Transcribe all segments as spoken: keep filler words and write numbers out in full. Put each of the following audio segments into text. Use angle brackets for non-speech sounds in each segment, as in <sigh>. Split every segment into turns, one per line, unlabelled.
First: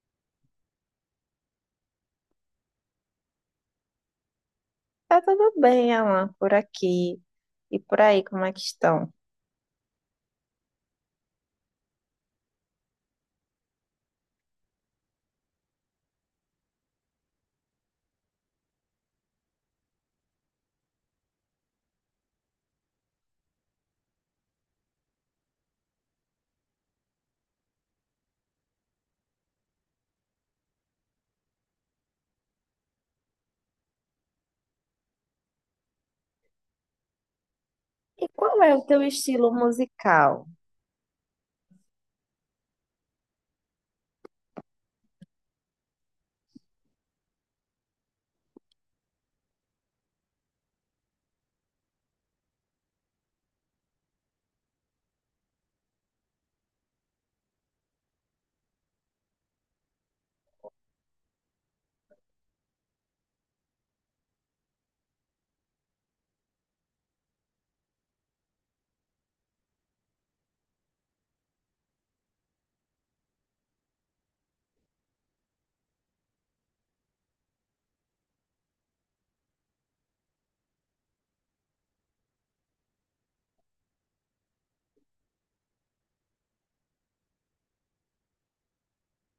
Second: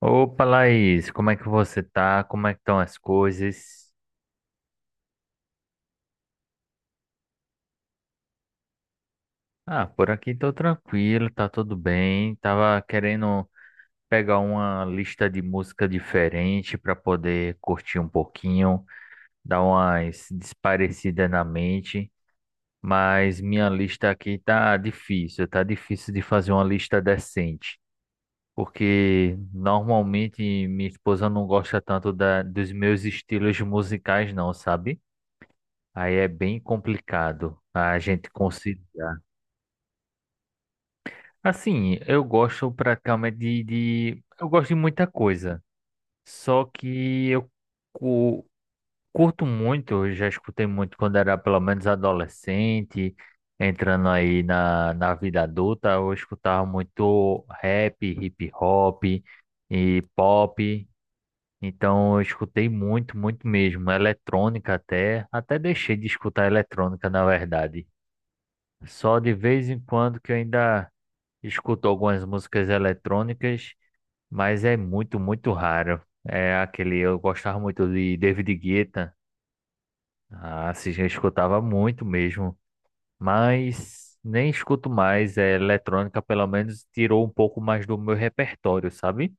Opa, Laís, como é que você tá? Como é que estão as coisas?
Tá tudo bem, Alan, por aqui e por aí, como é que estão?
Ah, por aqui tô tranquilo, tá tudo bem. Tava querendo pegar uma lista de música diferente para poder curtir um pouquinho, dar umas desparecidas na mente, mas minha lista aqui tá difícil, tá difícil de fazer uma lista decente, porque normalmente minha esposa não gosta tanto da, dos meus estilos musicais, não, sabe? Aí é bem complicado a
E
gente
qual é o teu
conciliar.
estilo musical?
Assim, eu gosto praticamente de, de- Eu gosto de muita coisa. Só que eu cu- curto muito, eu já escutei muito quando era pelo menos adolescente, entrando aí na, na vida adulta, eu escutava muito rap, hip hop e pop. Então eu escutei muito, muito mesmo. Eletrônica até. Até deixei de escutar eletrônica, na verdade. Só de vez em quando que eu ainda escuto algumas músicas eletrônicas, mas é muito, muito raro. É aquele, eu gostava muito de David Guetta, ah, assim, eu escutava muito mesmo, mas nem escuto mais. É, eletrônica, pelo menos, tirou um pouco mais do meu repertório, sabe?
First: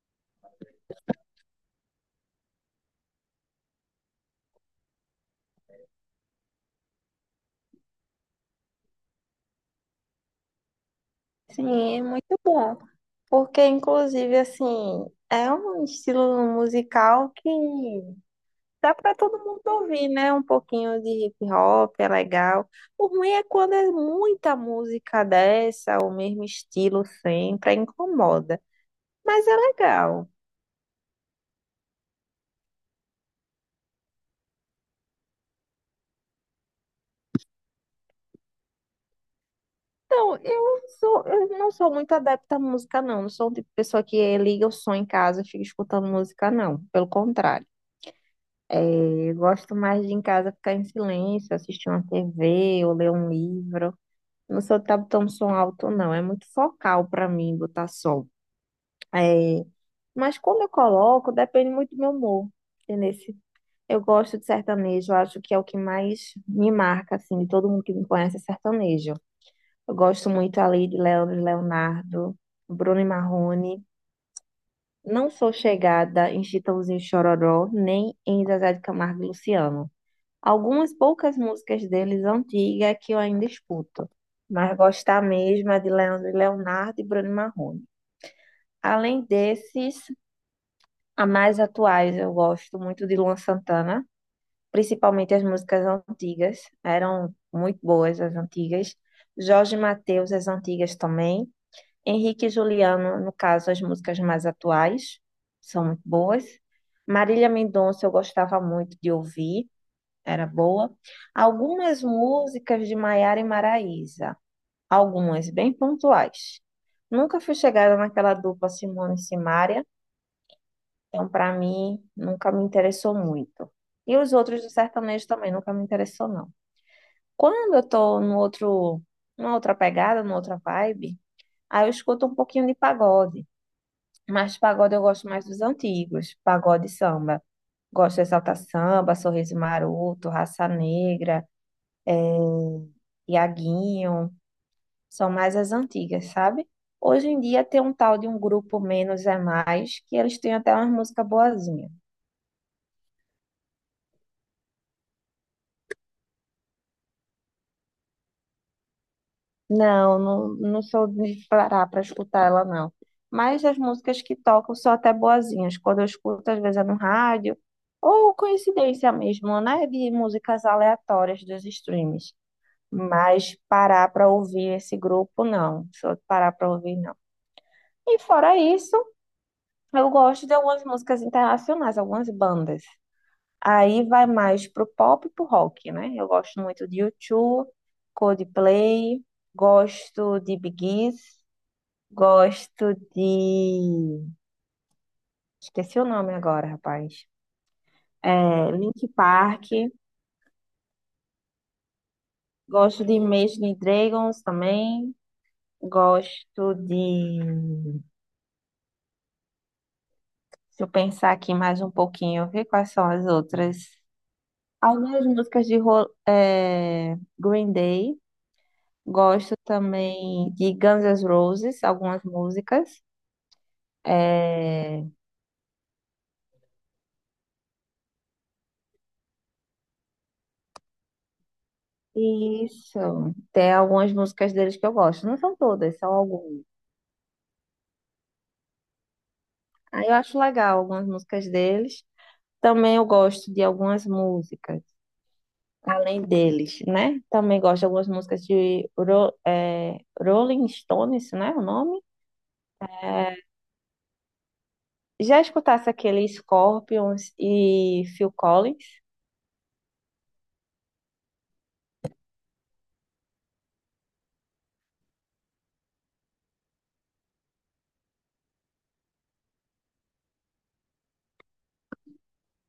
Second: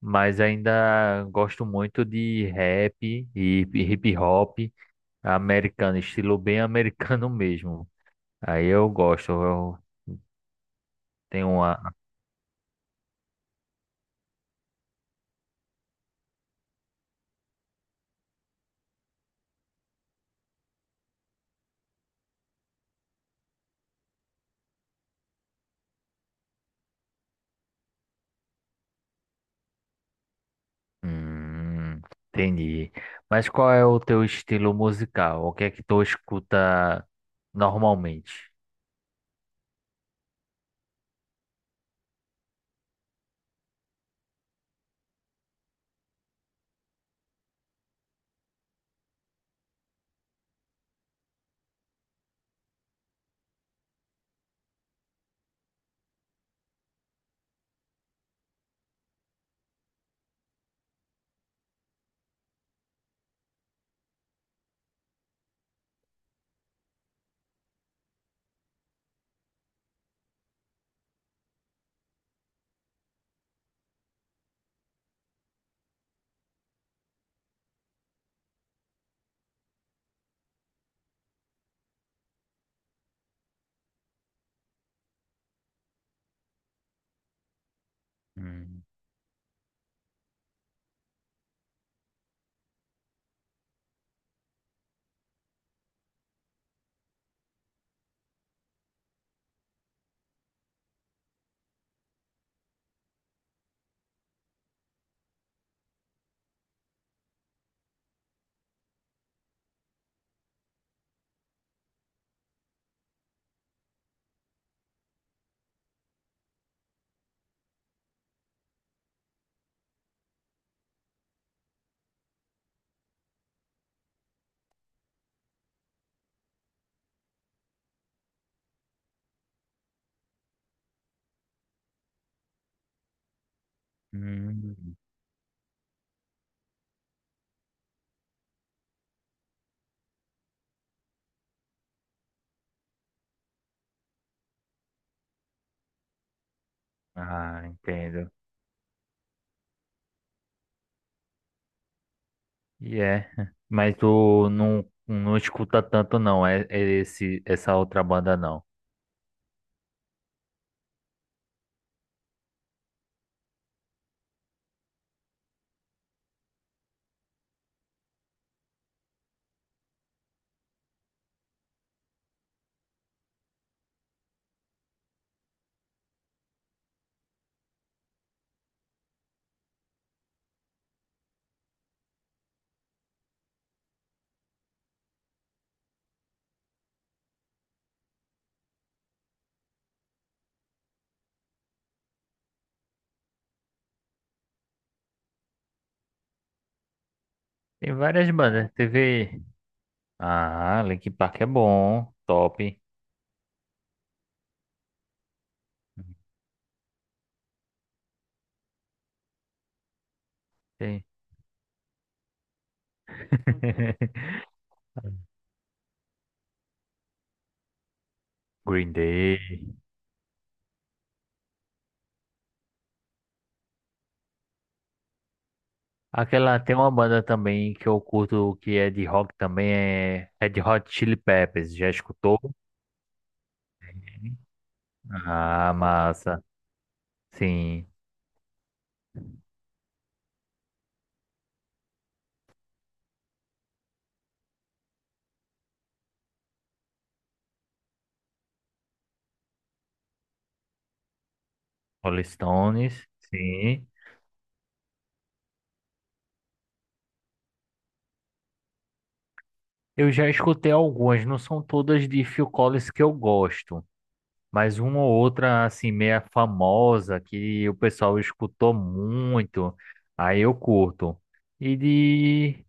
Mas ainda gosto muito de rap e hip hop americano, estilo bem <laughs> americano mesmo. Aí eu gosto, eu tenho uma.
Sim, é muito bom. Porque, inclusive, assim, é um estilo musical que dá para todo mundo ouvir, né? Um pouquinho de hip hop é legal. O ruim é quando é muita música dessa, o mesmo estilo sempre, aí incomoda. Mas é legal.
Hum, entendi. Mas qual é o teu estilo musical? O que é que tu escuta normalmente?
Então, eu sou, eu não sou muito adepta à música, não. Não sou o tipo de pessoa que liga o som em casa e fica escutando música, não. Pelo contrário. Eu gosto mais de em casa ficar em silêncio, assistir uma T V ou ler um livro. Não sou de estar tão som alto, não. É muito focal para mim botar som. É, Mas quando eu coloco, depende muito do meu humor. Entendeu? Eu gosto de sertanejo, eu acho que é o que mais me marca, assim, de todo mundo que me conhece é sertanejo. Eu gosto muito ali de Leandro e Leonardo, Bruno e Marrone. Não sou chegada em Chitãozinho e Chororó, nem em Zezé de Camargo e Luciano. Algumas poucas músicas deles antigas é que eu ainda escuto, mas gostar mesmo é de Leandro e Leonardo e Bruno e Marrone.
Hum.
Além desses, a mais atuais eu gosto muito de Luan Santana, principalmente as músicas antigas, eram muito boas as antigas. Jorge Mateus, as antigas também. Henrique e Juliano, no caso, as músicas mais atuais, são muito boas. Marília Mendonça, eu gostava muito de ouvir, era boa. Algumas músicas de Maiara e Maraísa, algumas bem pontuais. Nunca fui chegada naquela dupla Simone e Simaria, então, para mim, nunca me interessou muito. E os outros do sertanejo também nunca me interessou, não. Quando eu tô no outro, numa outra pegada, numa outra vibe, aí eu escuto um pouquinho de pagode. Mas de pagode
Hum.
eu gosto mais dos antigos, pagode e samba. Gosto de Exalta Samba, Sorriso Maroto, Raça Negra, Iaguinho. São mais as antigas, sabe? Hoje em dia
Ah,
tem um tal de
entendo.
um grupo Menos é Mais, que eles têm até umas músicas boazinhas.
E é, <laughs> mas tu não, não escuta tanto não, é, é esse, essa outra banda não.
Não, não, não sou de parar para escutar ela, não. Mas as músicas que tocam são até boazinhas. Quando eu escuto, às vezes é no rádio, ou coincidência mesmo, né? De músicas aleatórias dos streams. Mas parar para ouvir esse grupo, não. Só parar para ouvir, não. E fora isso, eu gosto de algumas músicas internacionais, algumas bandas. Aí vai mais pro pop e pro rock, né? Eu gosto muito de U dois, Coldplay, gosto de Bee Gees, gosto de... Esqueci o nome agora, rapaz.
Tem várias
É,
bandas,
Linkin
teve.
Park,
Ah, Linkin Park é bom, top.
gosto de Imagine Dragons também, gosto de... Deixa eu
Tem
pensar aqui mais um pouquinho, ver quais são as outras.
<laughs>
Algumas músicas de Ro- eh, Green Day.
Green Day.
Gosto também de Guns N' Roses, algumas músicas. É,
Aquela tem uma banda também que eu curto que é de rock também, é Red Hot Chili Peppers. Já escutou?
isso. Tem algumas
Sim.
músicas deles que eu gosto. Não são
Ah,
todas, são
massa.
algumas.
Sim.
Aí eu acho legal algumas músicas deles. Também eu gosto de algumas músicas, além deles, né? Também gosto de algumas músicas de Ro- é Rolling Stones, né? O nome?
Rolling Stones.
É,
Sim.
Já escutasse aquele Scorpions e Phil Collins?
Eu já escutei algumas, não são todas de Phil Collins que eu gosto, mas uma ou outra assim meia famosa que o pessoal escutou muito. Aí eu curto. E de.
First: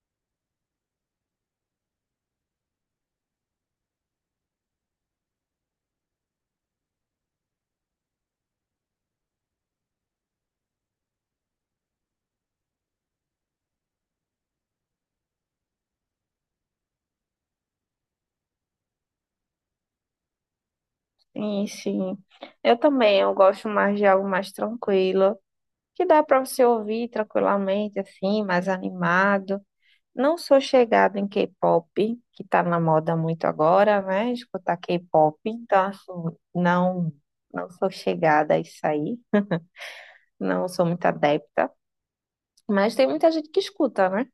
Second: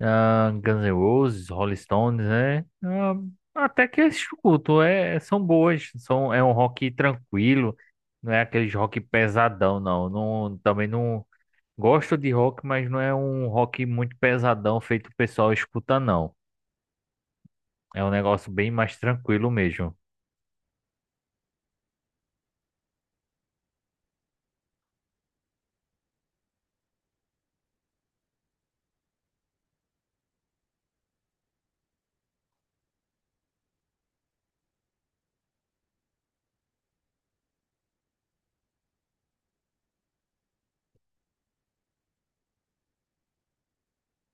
Ah, Guns N' Roses, Rolling Stones, né? Ah, até que eu escuto, é, são boas, são, é um rock tranquilo, não é aquele rock pesadão, não. Não, também não gosto de rock, mas não é um rock muito pesadão feito o pessoal escuta, não. É um negócio bem mais tranquilo mesmo.
Sim, sim. Eu também, eu gosto mais de algo mais tranquilo, que dá para você ouvir tranquilamente, assim, mais animado. Não sou chegada em K-pop, que tá na moda muito agora, né? Escutar K-pop, então, assim, não, não sou chegada a isso aí. Não sou muito adepta. Mas tem muita gente que escuta, né?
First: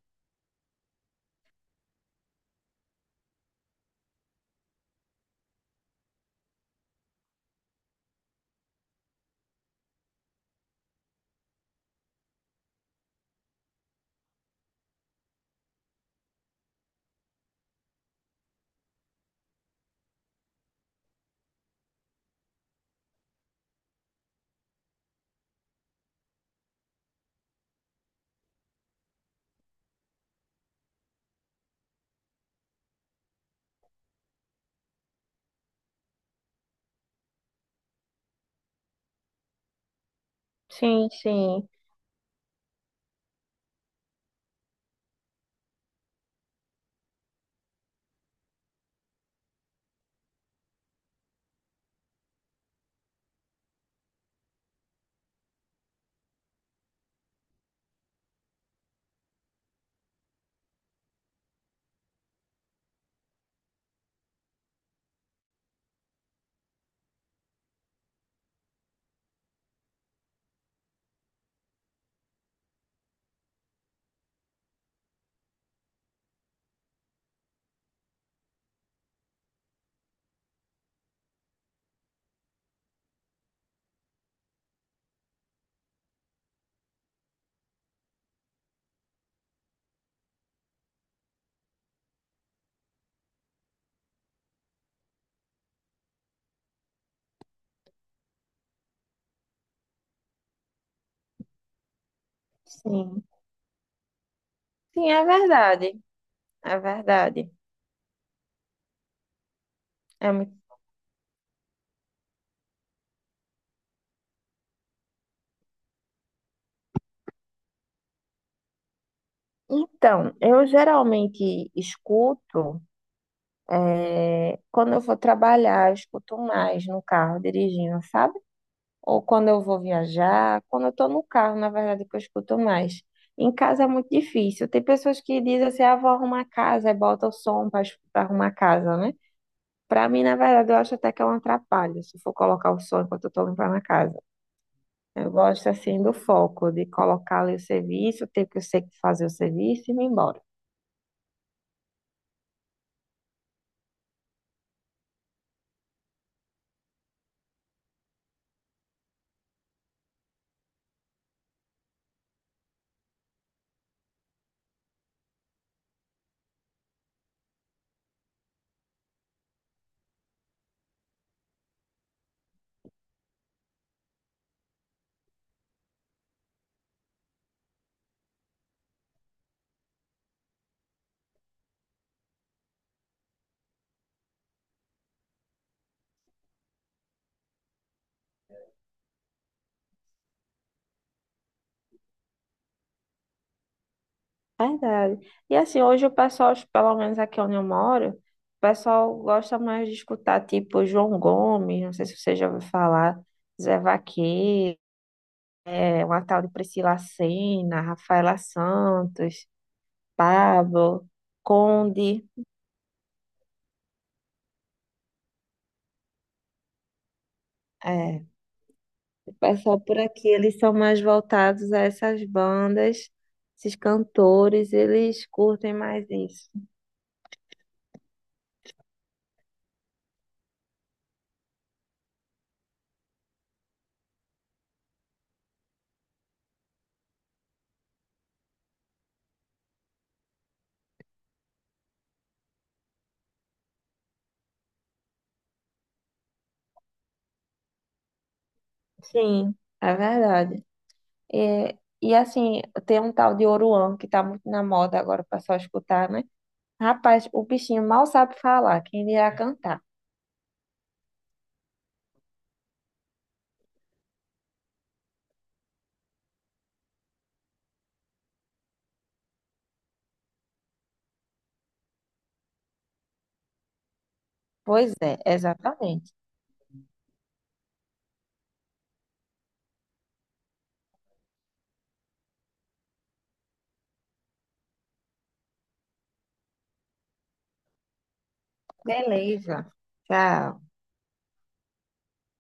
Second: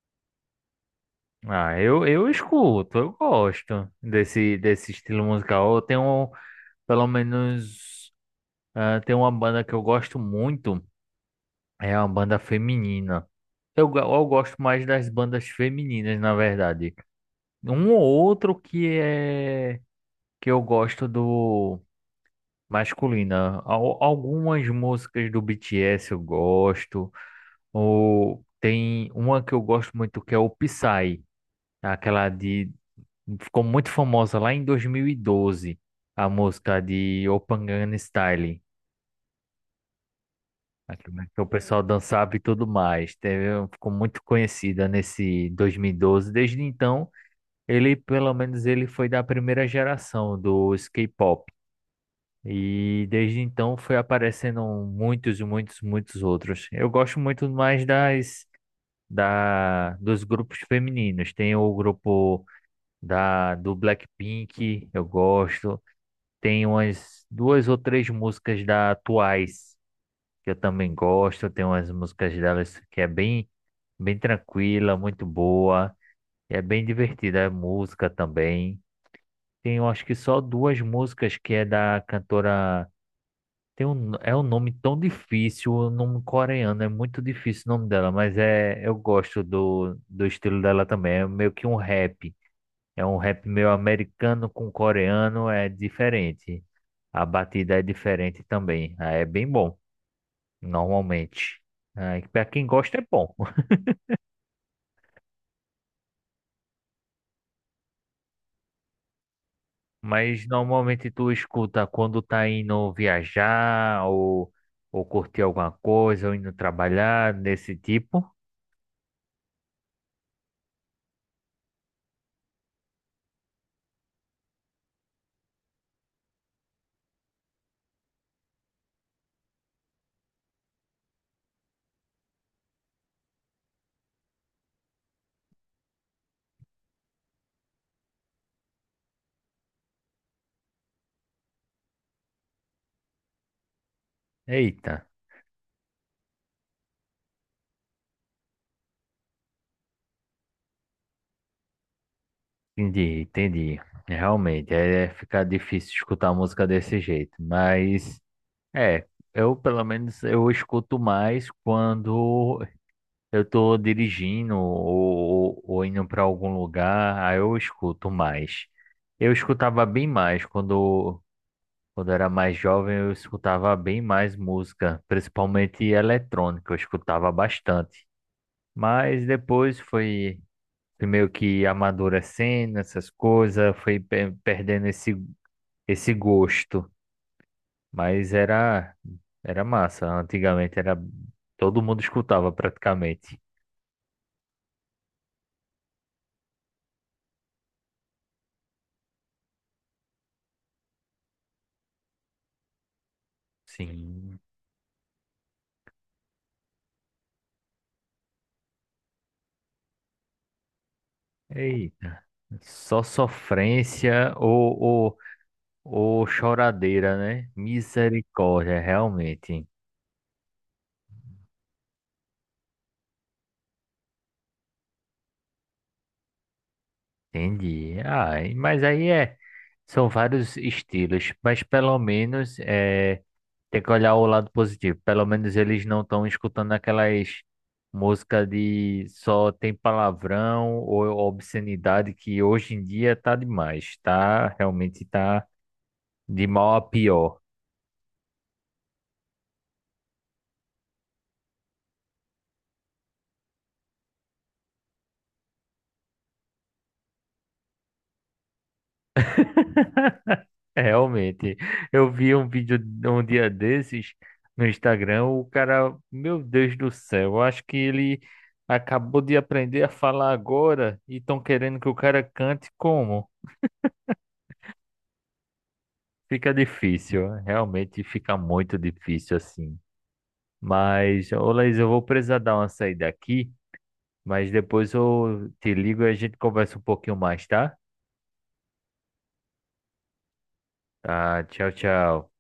Ah, eu, eu escuto, eu gosto desse, desse estilo musical. Eu tenho, pelo menos, ah, tem uma banda que eu gosto muito. É uma banda feminina. Eu, go- eu gosto mais das bandas femininas, na verdade. Um ou outro que é que eu gosto do masculina. Al- algumas músicas do B T S eu gosto. Ou tem uma que eu gosto muito que é o Psy, aquela de ficou muito famosa lá em dois mil e doze, a música de Open Gangnam Style.
Sim,
Aquilo que o
sim,
pessoal dançava e tudo mais. Teve, ficou muito conhecida nesse dois mil e doze. Desde então, ele, pelo menos, ele foi da primeira geração dos K-pop. E desde então foi aparecendo muitos, muitos, muitos outros. Eu gosto muito mais das da dos grupos femininos. Tem o grupo da do Blackpink, eu gosto. Tem umas duas ou três músicas da Twice que eu também gosto. Tem umas músicas delas que é bem, bem tranquila, muito boa. É bem divertida a música também. Tem, eu acho que só duas músicas que é da cantora. Tem um, é um nome tão difícil, o nome coreano, é muito difícil o nome dela, mas é, eu gosto do, do estilo dela também. É meio que um rap. É um rap meio americano com coreano, é diferente. A batida é diferente também. Ah, é bem bom normalmente. Ah, para quem gosta é
sim.
bom, <laughs>
Sim, é verdade. É verdade. É
mas
muito
normalmente tu escuta quando tá indo viajar ou, ou, curtir alguma coisa ou indo trabalhar desse tipo.
Então, eu geralmente escuto, eh, quando eu vou trabalhar, eu escuto mais no carro dirigindo, sabe? Ou quando eu vou viajar, quando eu tô no carro, na verdade, que eu escuto mais. Em casa é muito difícil. Tem pessoas que dizem assim, ah, vou arrumar a casa, e bota o som para arrumar a casa, né? Pra mim, na verdade, eu acho até que é um atrapalho se for colocar o som enquanto eu tô limpando a casa.
Eita,
Eu gosto, assim, do foco, de colocar ali o serviço, o tempo que eu sei que fazer o serviço e ir embora.
entendi, entendi. Realmente, é é ficar difícil escutar música desse jeito, mas é, eu pelo menos eu escuto mais quando eu tô dirigindo ou, ou- ou indo para algum lugar, aí eu escuto mais. Eu escutava bem mais quando, quando era mais jovem, eu escutava bem mais música, principalmente eletrônica, eu escutava bastante. Mas depois foi, fui meio que amadurecendo essas coisas, foi pe- perdendo esse, esse gosto. Mas era, era massa, antigamente era todo mundo escutava praticamente.
Verdade. E assim, hoje o pessoal, pelo menos aqui onde eu moro, o pessoal gosta mais de escutar tipo João Gomes, não sei se você já ouviu falar, Zé
Sim.
Vaqueiro, é uma tal de Priscila Sena, Rafaela Santos, Pablo,
Eita,
Conde.
só sofrência ou, ou, ou choradeira, né?
É,
Misericórdia,
o
realmente.
pessoal por aqui, eles são mais voltados a essas bandas, esses cantores, eles curtem mais isso.
Entendi. Ah, e- mas aí é, são vários estilos, mas pelo menos é, tem que olhar o lado positivo. Pelo menos eles não estão escutando aquelas músicas de só tem palavrão ou obscenidade que hoje em dia tá demais, tá? Realmente tá de mal a pior.
Sim, é verdade. É, e assim, tem um tal de Oruan que tá muito na moda agora, o pessoal escutar, né? Rapaz, o bichinho mal sabe falar, quem irá cantar?
<laughs> É, realmente, eu vi um vídeo um dia desses no Instagram, o cara, meu Deus do céu, eu acho que ele acabou de aprender a falar agora e estão querendo que o cara cante como?
Pois é, exatamente.
Fica difícil, realmente fica muito difícil assim. Mas, ô Laís, eu vou precisar dar uma saída aqui, mas depois eu te ligo e a gente conversa um pouquinho mais, tá?
Beleza. Tchau.
Tá, tchau, tchau.